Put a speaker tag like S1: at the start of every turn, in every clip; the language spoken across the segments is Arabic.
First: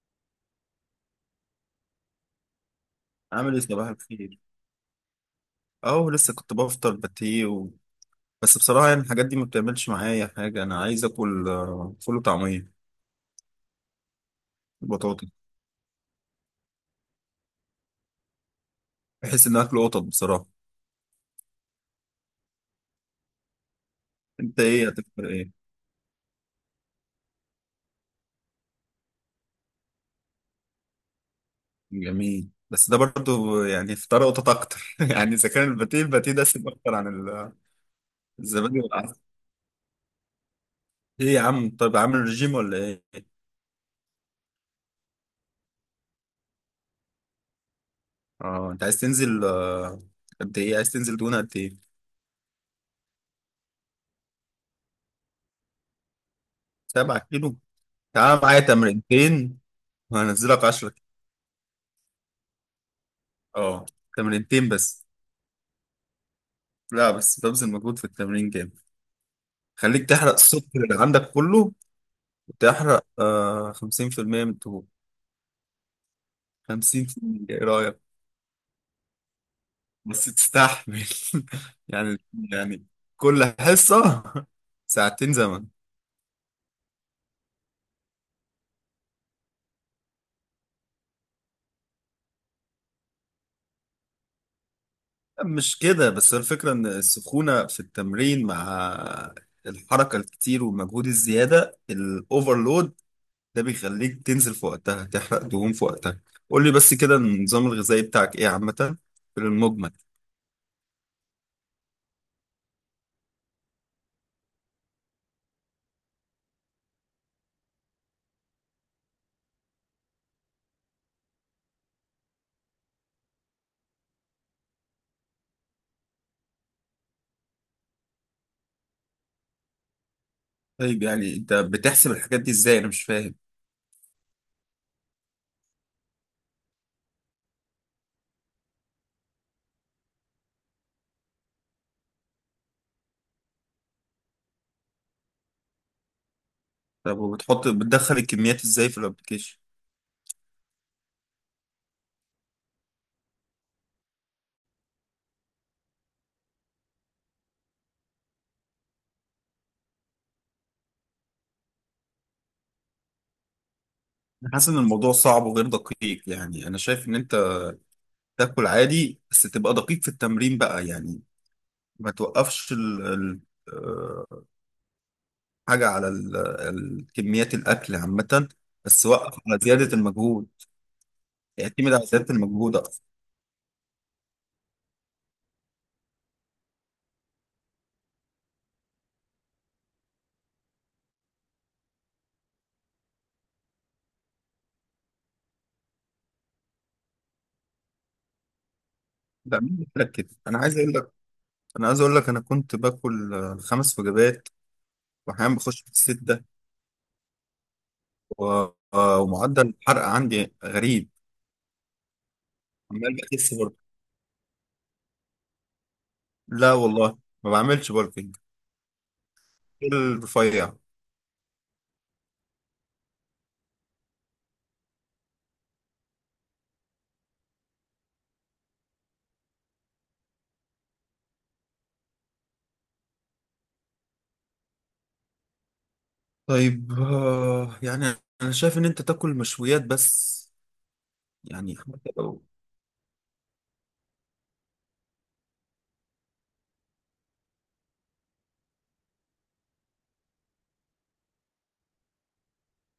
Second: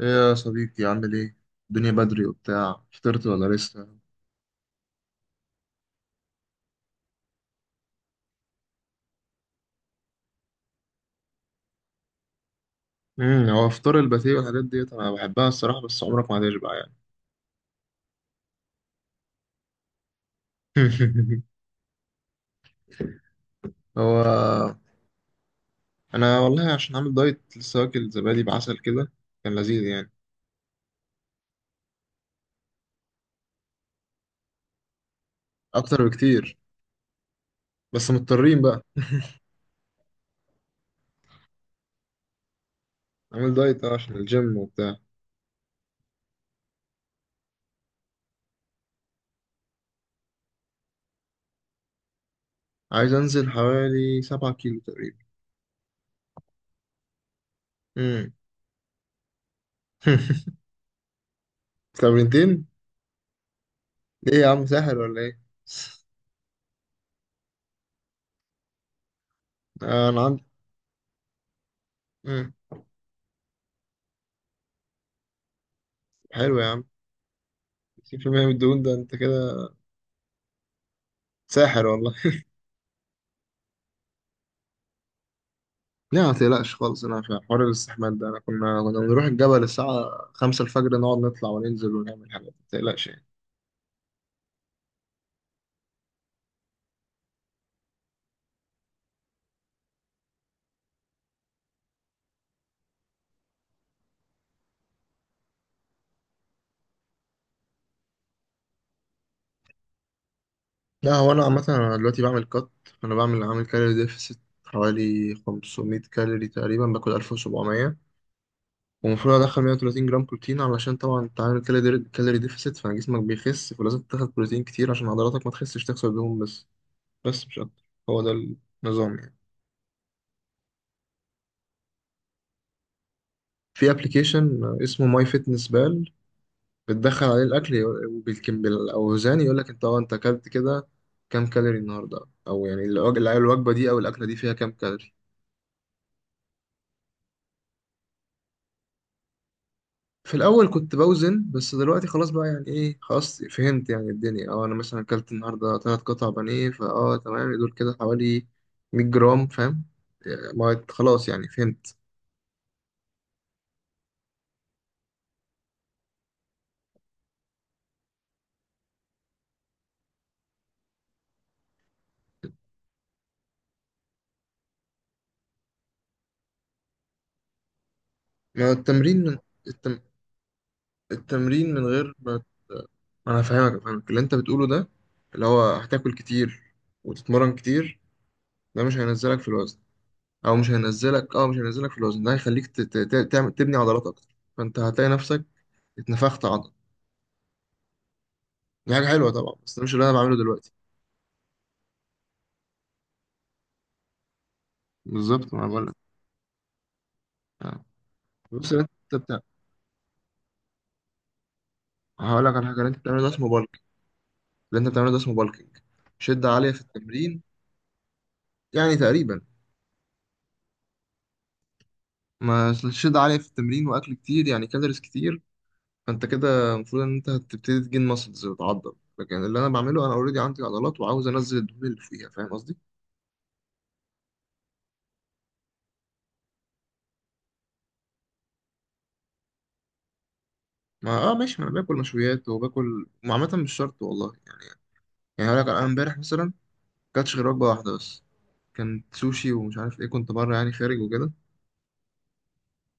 S1: ايه يا صديقي؟ عامل ايه؟ الدنيا بدري وبتاع، فطرت
S2: عامل
S1: ولا
S2: ايه، صباح
S1: لسه؟
S2: الخير. اهو لسه كنت بفطر باتيه بس بصراحه يعني الحاجات دي ما بتعملش معايا حاجه. انا عايز اكل فول وطعميه،
S1: هو فطار الباتيه والحاجات ديت انا
S2: بطاطا.
S1: بحبها الصراحه، بس عمرك ما هتشبع يعني.
S2: بحس ان اكل قطط بصراحه. انت
S1: هو
S2: ايه هتفطر ايه؟
S1: انا والله عشان عامل دايت، لسه واكل زبادي بعسل كده. كان لذيذ يعني.
S2: جميل، بس ده برضو يعني فطار قطط اكتر يعني اذا كان
S1: اكتر
S2: الباتيه ده
S1: بكتير.
S2: سيب اكتر عن
S1: بس مضطرين
S2: الزبادي
S1: بقى.
S2: والعسل. ايه يا عم، طيب عامل رجيم ولا ايه؟
S1: عامل دايت عشان الجيم وبتاع.
S2: اه انت عايز تنزل قد ايه؟ عايز تنزل دهون قد ايه؟
S1: عايز انزل حوالي 7 كيلو تقريبا.
S2: 7 كيلو.
S1: امم.
S2: تعال معايا تمرينتين، وهنزلك 10.
S1: تمرينتين؟
S2: اه،
S1: ايه يا عم
S2: تمرينتين
S1: ساحر
S2: بس.
S1: ولا ايه؟
S2: لا، بس ببذل مجهود في التمرين جامد. خليك
S1: انا
S2: تحرق
S1: عندي.
S2: السكر اللي عندك كله،
S1: امم.
S2: وتحرق 50% من الدهون.
S1: حلو يا عم.
S2: 50%، ايه رأيك؟
S1: 60% من الدهون ده انت كده؟
S2: بس تستحمل
S1: ساحر والله.
S2: يعني يعني كل حصة ساعتين زمن.
S1: لا ما تقلقش خالص. انا في حوار الاستحمام ده انا كنا بنروح الجبل الساعة 5 الفجر، نقعد نطلع وننزل ونعمل حاجات. ما تقلقش يعني.
S2: مش كده، بس الفكرة ان السخونة في التمرين مع الحركة الكتير والمجهود الزيادة الاوفرلود ده بيخليك تنزل في وقتها، تحرق دهون في وقتها. قول لي بس كده، النظام الغذائي بتاعك ايه عامة، في المجمل؟
S1: لا، هو انا عامة انا دلوقتي بعمل كات. فانا بعمل عامل كالوري ديفست حوالي 500 كالوري تقريبا. باكل 1700 ومفروض ادخل 130 جرام بروتين، علشان طبعا انت عامل كالوري ديفست فجسمك بيخس، فلازم تاخد بروتين كتير عشان عضلاتك ما تخسش، تخسر دهون بس مش اكتر. هو ده النظام يعني.
S2: طيب يعني انت بتحسب الحاجات دي ازاي؟ انا مش فاهم.
S1: في ابلكيشن اسمه ماي فيتنس بال. بتدخل عليه الاكل وبالكم بالاوزان، يقول لك انت انت اكلت كده كام كالوري النهارده. او يعني الوجبه دي او الاكله دي فيها كام كالوري.
S2: طب وبتحط بتدخل الكميات ازاي في الابلكيشن؟
S1: في الاول كنت بوزن. بس دلوقتي خلاص بقى يعني ايه، خلاص فهمت يعني الدنيا. اه انا مثلا اكلت النهارده ثلاث قطع بانيه تمام، دول كده حوالي 100 جرام فاهم يعني. ما خلاص يعني فهمت.
S2: انا حاسس ان الموضوع صعب وغير دقيق، يعني انا شايف ان انت تاكل عادي بس تبقى دقيق في التمرين بقى يعني. ما توقفش ال... ال... آه، حاجة على كميات الاكل عامة،
S1: ما هو
S2: بس
S1: التمرين
S2: وقف
S1: من.
S2: على زيادة
S1: التم...
S2: المجهود.
S1: التمرين من
S2: اعتمد على
S1: غير
S2: زيادة
S1: ما.
S2: المجهود اكتر.
S1: ما انا فاهمك اللي انت بتقوله ده، اللي هو هتاكل كتير وتتمرن كتير، ده مش هينزلك في الوزن. او مش هينزلك، مش هينزلك في الوزن. ده هيخليك تعمل تبني عضلات اكتر. فانت هتلاقي نفسك اتنفخت عضل. دي حاجه حلوه طبعا،
S2: ده مين
S1: بس ده
S2: اللي
S1: مش اللي
S2: قال لك
S1: انا
S2: كده؟
S1: بعمله
S2: انا
S1: دلوقتي.
S2: عايز اقول لك، انا عايز اقول لك انا كنت باكل خمس وجبات،
S1: بالظبط
S2: واحيانا
S1: ما
S2: بخش
S1: بقول
S2: في
S1: لك.
S2: الستة
S1: آه.
S2: و...
S1: بص، اللي انت
S2: آه،
S1: بتاع
S2: ومعدل الحرق عندي غريب،
S1: هقول لك على حاجه. اللي انت
S2: عمال
S1: بتعمله ده اسمه
S2: بخس برضه.
S1: بالك. اللي انت بتعمله ده اسمه بالكينج. شده عاليه
S2: لا
S1: في
S2: والله،
S1: التمرين
S2: ما بعملش بالكينج،
S1: يعني. تقريبا،
S2: كل رفيع.
S1: ما شده عاليه في التمرين واكل كتير يعني كالوريز كتير. فانت كده المفروض ان انت هتبتدي تجين ماسلز وتعضل. لكن اللي انا بعمله، انا اوريدي عندي عضلات وعاوز انزل الدهون اللي فيها، فاهم قصدي؟
S2: طيب، يعني انا شايف ان انت تاكل مشويات بس،
S1: ما اه ماشي، ما
S2: يعني
S1: انا باكل
S2: حتى لو.
S1: مشويات وباكل وعامة مش شرط والله يعني. يعني هقول لك، انا امبارح مثلا كانتش غير وجبة واحدة بس. كانت سوشي ومش عارف ايه، كنت بره يعني خارج وكده.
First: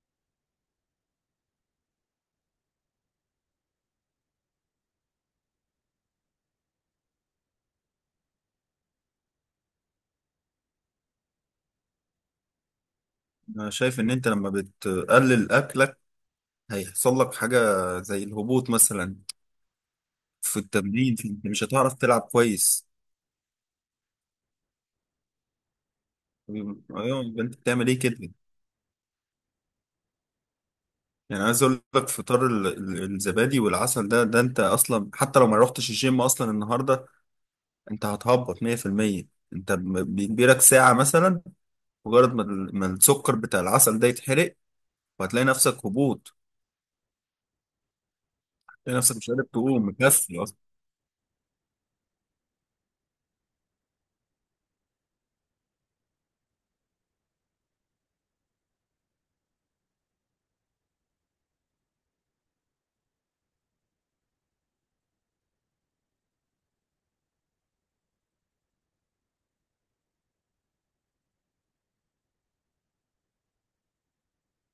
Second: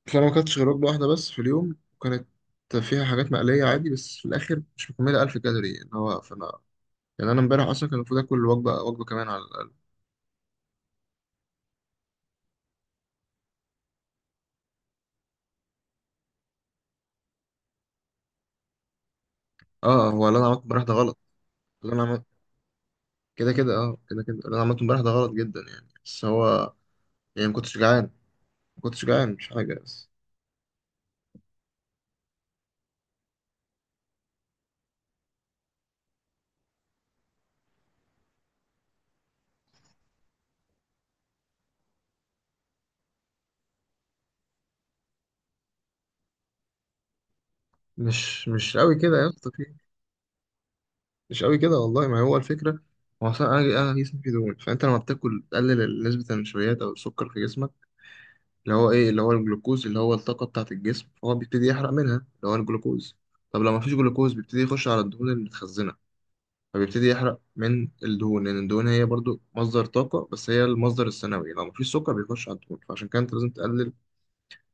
S1: فانا ما كانتش غير وجبة واحدة بس في اليوم، وكانت فيها حاجات مقلية عادي، بس في الاخر مش مكملة 1000 كالوري اللي هو. فانا يعني انا امبارح اصلا كان المفروض اكل وجبة وجبة كمان على الاقل.
S2: انا شايف ان انت لما بتقلل اكلك هيحصل لك حاجة زي الهبوط مثلا.
S1: اه، هو اللي انا
S2: في
S1: عملته امبارح ده
S2: التمرين
S1: غلط.
S2: انت مش
S1: اللي
S2: هتعرف
S1: انا
S2: تلعب
S1: عملت
S2: كويس.
S1: كده كده اللي انا عملته امبارح ده غلط جدا يعني. بس هو.
S2: طيب، ايوه، يبقى
S1: يعني ما
S2: انت
S1: كنتش
S2: بتعمل ايه
S1: جعان
S2: كده؟
S1: ما كنتش جعان مش حاجة بس.
S2: يعني عايز اقول لك فطار الزبادي والعسل ده انت اصلا حتى لو ما رحتش الجيم اصلا النهارده انت هتهبط 100%. انت بيجيلك ساعة مثلا مجرد ما السكر بتاع العسل ده يتحرق، وهتلاقي نفسك هبوط.
S1: مش قوي
S2: هتلاقي
S1: كده
S2: نفسك
S1: يا
S2: مش قادر
S1: اسطى.
S2: تقوم، مكسل اصلا.
S1: مش قوي كده والله. ما هو الفكرة، هو أصلا أنا جسمي فيه دهون، فأنت لما بتاكل تقلل نسبة النشويات أو السكر في جسمك. اللي هو إيه؟ اللي هو الجلوكوز، اللي هو الطاقة بتاعة الجسم. فهو بيبتدي يحرق منها اللي هو الجلوكوز. طب لو مفيش جلوكوز بيبتدي يخش على الدهون المتخزنة. فبيبتدي يحرق من الدهون، لأن الدهون هي برضو مصدر طاقة، بس هي المصدر الثانوي. لو مفيش سكر بيخش على الدهون، فعشان كده أنت لازم تقلل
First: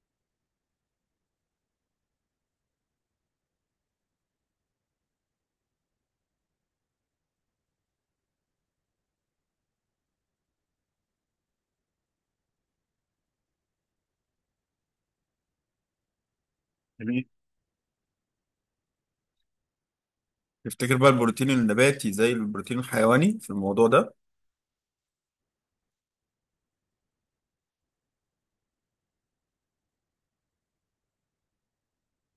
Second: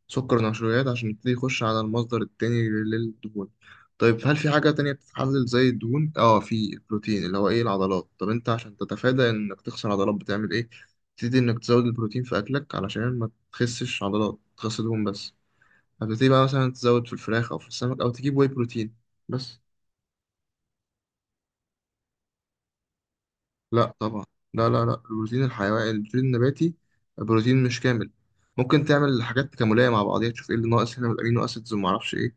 S1: سكر نشويات عشان يبتدي يخش على المصدر التاني للدهون. طيب، هل في حاجة تانية بتتحلل زي الدهون؟ اه، في البروتين اللي هو ايه العضلات. طب انت عشان تتفادى انك تخسر عضلات بتعمل ايه؟ تبتدي انك تزود البروتين في اكلك علشان ما تخسش عضلات، تخس دهون بس. هتبتدي بقى مثلا تزود في
S2: يعني
S1: الفراخ او في السمك او تجيب واي بروتين بس.
S2: تفتكر بقى البروتين النباتي زي البروتين الحيواني في الموضوع
S1: لا
S2: ده؟
S1: طبعا. لا لا لا، البروتين الحيواني، البروتين النباتي بروتين مش كامل. ممكن تعمل حاجات تكاملية مع بعضيها، تشوف ايه اللي ناقص هنا من الامينو اسيدز وما اعرفش ايه.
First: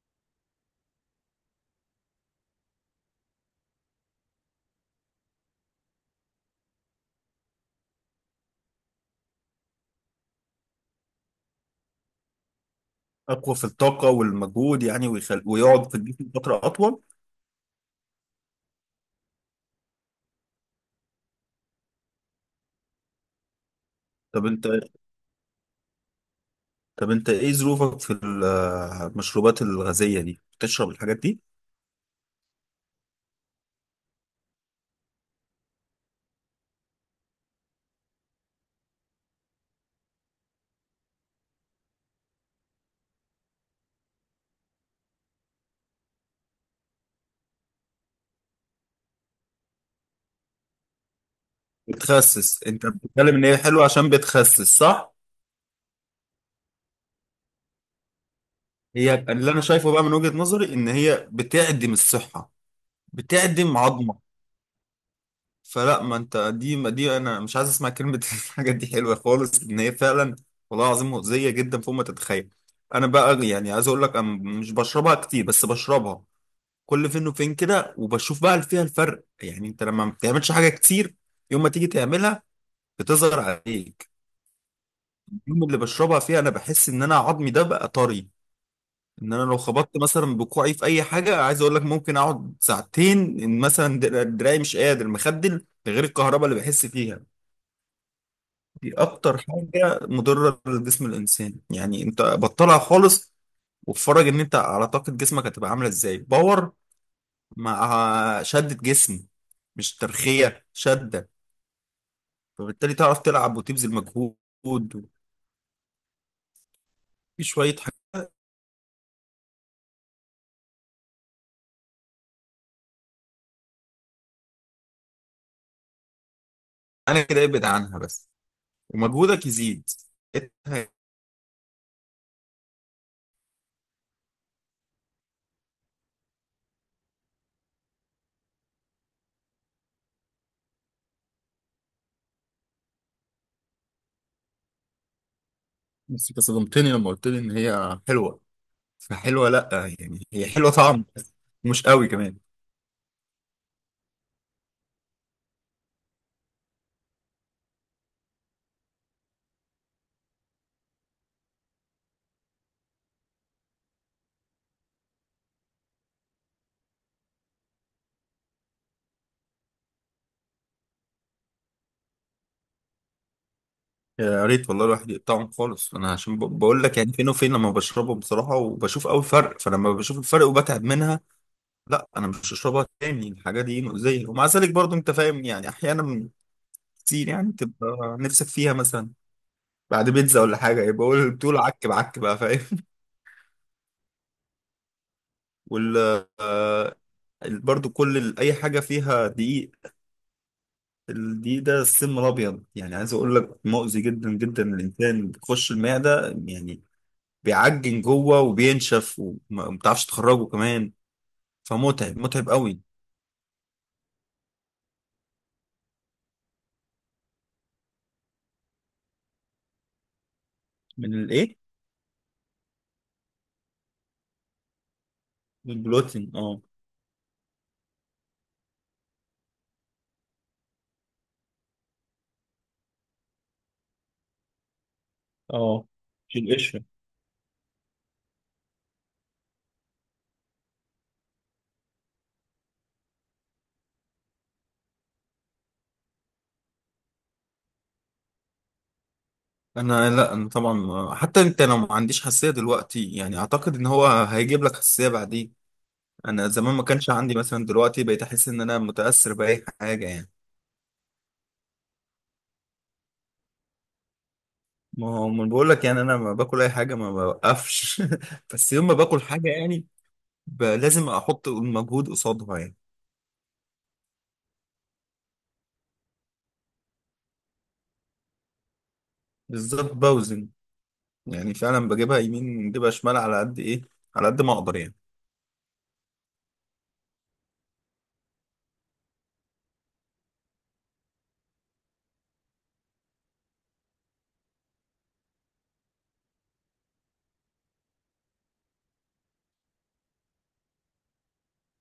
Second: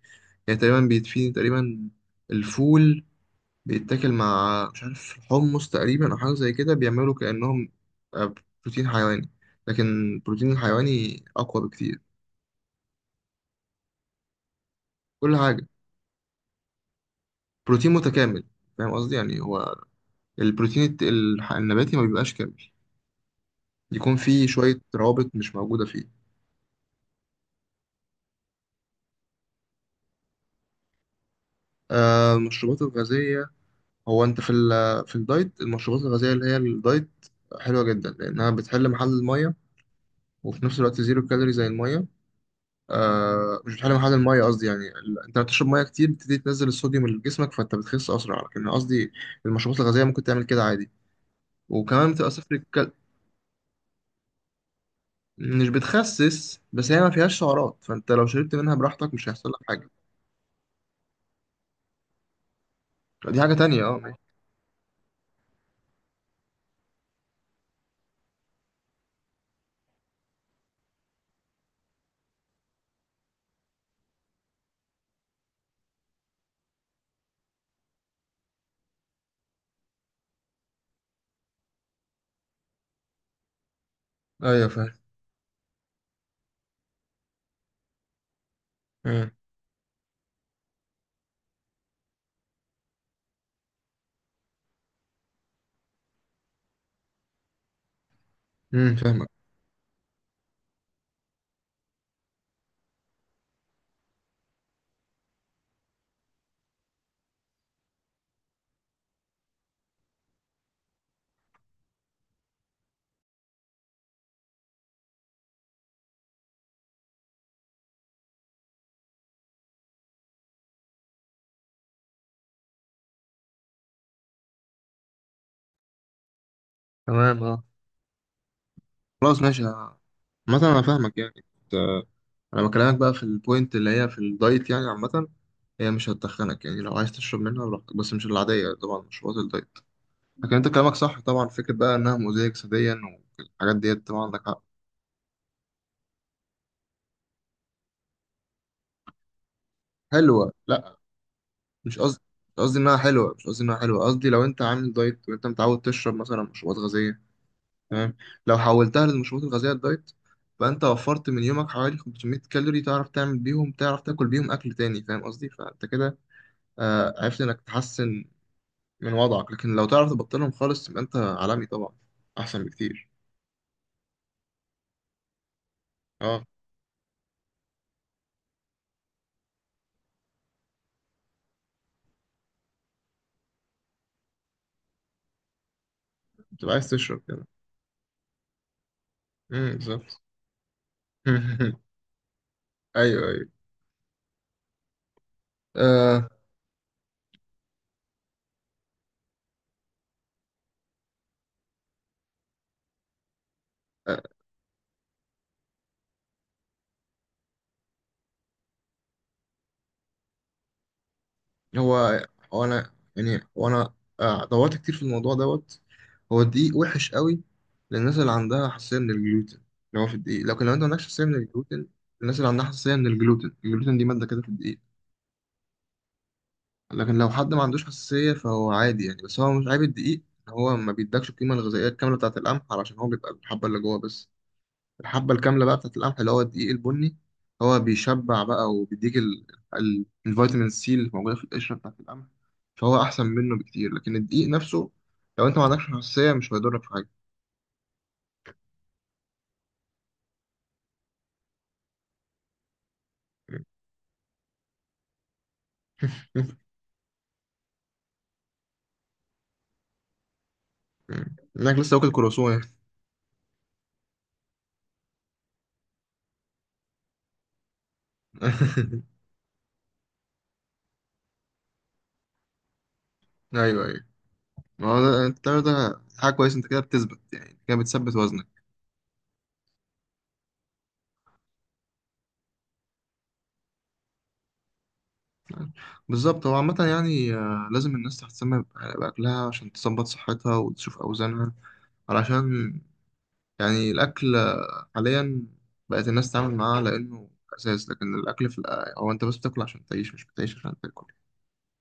S1: يعني تقريبا بيتفيد تقريبا. الفول بيتاكل مع مش عارف حمص تقريبا او حاجة زي كده، بيعملوا كأنهم آه، بروتين حيواني. لكن البروتين الحيواني اقوى بكتير.
S2: اقوى في الطاقه والمجهود يعني،
S1: كل حاجة،
S2: ويقعد في الجسم فتره اطول.
S1: بروتين متكامل، فاهم قصدي؟ يعني هو البروتين النباتي ما بيبقاش كامل، يكون فيه
S2: طب انت
S1: شوية روابط مش موجودة فيه.
S2: طب انت ايه ظروفك في المشروبات الغازيه دي، بتشرب الحاجات دي؟
S1: المشروبات الغازية، هو انت في في الدايت المشروبات الغازيه اللي هي الدايت حلوه جدا، لانها بتحل محل الميه وفي نفس الوقت زيرو كالوري زي الميه. مش بتحل محل الميه قصدي. يعني انت بتشرب ميه كتير بتبتدي تنزل الصوديوم اللي في جسمك فانت بتخس اسرع. لكن قصدي المشروبات الغازيه ممكن تعمل كده عادي، وكمان بتبقى صفر
S2: بتخسس، انت بتتكلم ان هي حلوه عشان بتخسس، صح؟
S1: مش بتخسس، بس هي ما فيهاش سعرات، فانت لو شربت منها براحتك
S2: هي
S1: مش هيحصل
S2: اللي
S1: لك
S2: انا
S1: حاجه.
S2: شايفه بقى من وجهه نظري ان هي بتعدم الصحه،
S1: دي حاجه
S2: بتعدم
S1: تانية. اه
S2: عظمه.
S1: ماشي.
S2: فلا، ما انت دي ما دي انا مش عايز اسمع كلمه الحاجات دي حلوه خالص، ان هي فعلا والله العظيم مؤذيه جدا فوق ما تتخيل. انا بقى يعني عايز اقول لك انا مش بشربها كتير، بس بشربها كل فين وفين كده، وبشوف بقى فيها الفرق. يعني انت لما ما بتعملش حاجه كتير، يوم ما تيجي تعملها بتظهر عليك.
S1: ايوه فاهم.
S2: اليوم اللي بشربها فيه انا بحس ان انا عظمي ده بقى طري، ان انا لو خبطت مثلا بكوعي في اي حاجه، عايز اقول لك، ممكن اقعد ساعتين. إن مثلا دراعي مش قادر، مخدل غير الكهرباء اللي بحس فيها. دي
S1: فاهمك.
S2: اكتر حاجه مضره لجسم الانسان، يعني انت بطلها خالص، واتفرج ان انت على طاقه جسمك هتبقى عامله ازاي، باور مع شده جسم، مش ترخيه، شده. فبالتالي تعرف تلعب وتبذل مجهود في شويه حاجات. انا
S1: تمام.
S2: كده
S1: اه
S2: ابعد عنها بس،
S1: خلاص
S2: ومجهودك
S1: ماشي.
S2: يزيد.
S1: مثلا انا
S2: إنت-
S1: فاهمك يعني. انا بكلمك بقى في البوينت اللي هي في الدايت يعني عامه. هي مش هتخنك يعني، لو عايز تشرب منها براحتك، بس مش العاديه طبعا، مشروبات الدايت. لكن انت كلامك صح طبعا، فكره بقى انها مؤذيه جسديا والحاجات ديت، طبعا عندك حق.
S2: بس أنت صدمتني لما قلت لي ان هي حلوه، فحلوه لا. يعني هي
S1: حلوه
S2: حلوه
S1: لا.
S2: طعم بس، مش
S1: مش
S2: قوي
S1: قصدي
S2: كمان.
S1: مش قصدي انها حلوه. مش قصدي انها حلوه، قصدي لو انت عامل دايت وانت متعود تشرب مثلا مشروبات غازيه. تمام. لو حولتها للمشروبات الغازيه الدايت، فانت وفرت من يومك حوالي 500 كالوري، تعرف تعمل بيهم، تعرف تاكل بيهم اكل تاني، فاهم قصدي؟ فانت كده عرفت انك تحسن من وضعك. لكن لو تعرف تبطلهم خالص تبقى انت عالمي طبعا، احسن بكتير.
S2: يا ريت والله الواحد يقطعهم خالص. انا عشان
S1: اه،
S2: بقول لك يعني فين وفين لما بشربهم بصراحه، وبشوف قوي فرق. فلما بشوف الفرق وبتعب منها، لا، انا مش هشربها تاني. الحاجه دي مؤذيه، ومع ذلك برضو انت فاهم، يعني احيانا
S1: بتبقى عايز تشرب
S2: كتير
S1: كده.
S2: يعني تبقى نفسك فيها، مثلا بعد
S1: بالظبط.
S2: بيتزا ولا حاجه، يبقى بقول بتقول عك بعك بقى، فاهم.
S1: ايوه ايوه.
S2: وال
S1: آه
S2: آه، برضو كل اي حاجه فيها دقيق، الدقيق ده السم الابيض، يعني عايز اقول لك مؤذي
S1: آه،
S2: جدا جدا للانسان، بيخش المعده يعني بيعجن جوه وبينشف وما بتعرفش تخرجه كمان، فمتعب
S1: هو
S2: متعب
S1: هو
S2: قوي.
S1: انا يعني وانا دورت كتير في الموضوع دوت. هو الدقيق وحش قوي للناس اللي عندها حساسيه من الجلوتين، اللي هو في الدقيق. لكن لو انت ما عندكش
S2: من
S1: حساسيه من
S2: الايه؟
S1: الجلوتين. الناس اللي عندها حساسيه من الجلوتين، الجلوتين دي ماده كده في الدقيق.
S2: من البلوتين، اه.
S1: لكن لو حد ما عندوش حساسية فهو عادي يعني، بس هو مش عيب الدقيق، إن هو ما بيدكش القيمة الغذائية الكاملة بتاعة القمح، علشان هو بيبقى الحبة اللي جوه بس. الحبة الكاملة بقى
S2: اه،
S1: بتاعة القمح اللي هو
S2: من
S1: الدقيق
S2: القشرة.
S1: البني. هو بيشبع بقى وبيديك الفيتامين سي اللي موجودة في القشرة بتاعة القمح. فهو أحسن منه بكتير، لكن الدقيق نفسه لو أنت ما عندكش حساسية مش هيضرك في حاجة.
S2: انا لا، انا طبعا حتى انت لو ما عنديش حساسيه دلوقتي، يعني اعتقد ان هو هيجيب لك حساسيه بعدين. انا زمان ما كانش عندي، مثلا دلوقتي بقيت احس ان انا متاثر باي حاجه يعني.
S1: إنك لسه واكل كروسون يعني.
S2: ما هو ما بقول لك يعني انا ما باكل اي حاجه، ما بوقفش بس يوم ما باكل حاجه، يعني لازم احط المجهود قصادها يعني.
S1: أيوه أيوه. ما هو التمر ده حاجة كويسة. أنت كده بتثبت يعني، كده بتثبت وزنك.
S2: بالظبط، بوزن، يعني فعلا بجيبها يمين بجيبها شمال على قد ايه، على قد ما اقدر يعني.
S1: بالظبط. هو عامة يعني لازم الناس تهتم بأكلها عشان تظبط صحتها وتشوف أوزانها. علشان يعني الأكل حاليا بقت الناس تتعامل معاه لأنه أساس. لكن الأكل في هو أنت بس بتاكل عشان تعيش، مش بتعيش عشان تاكل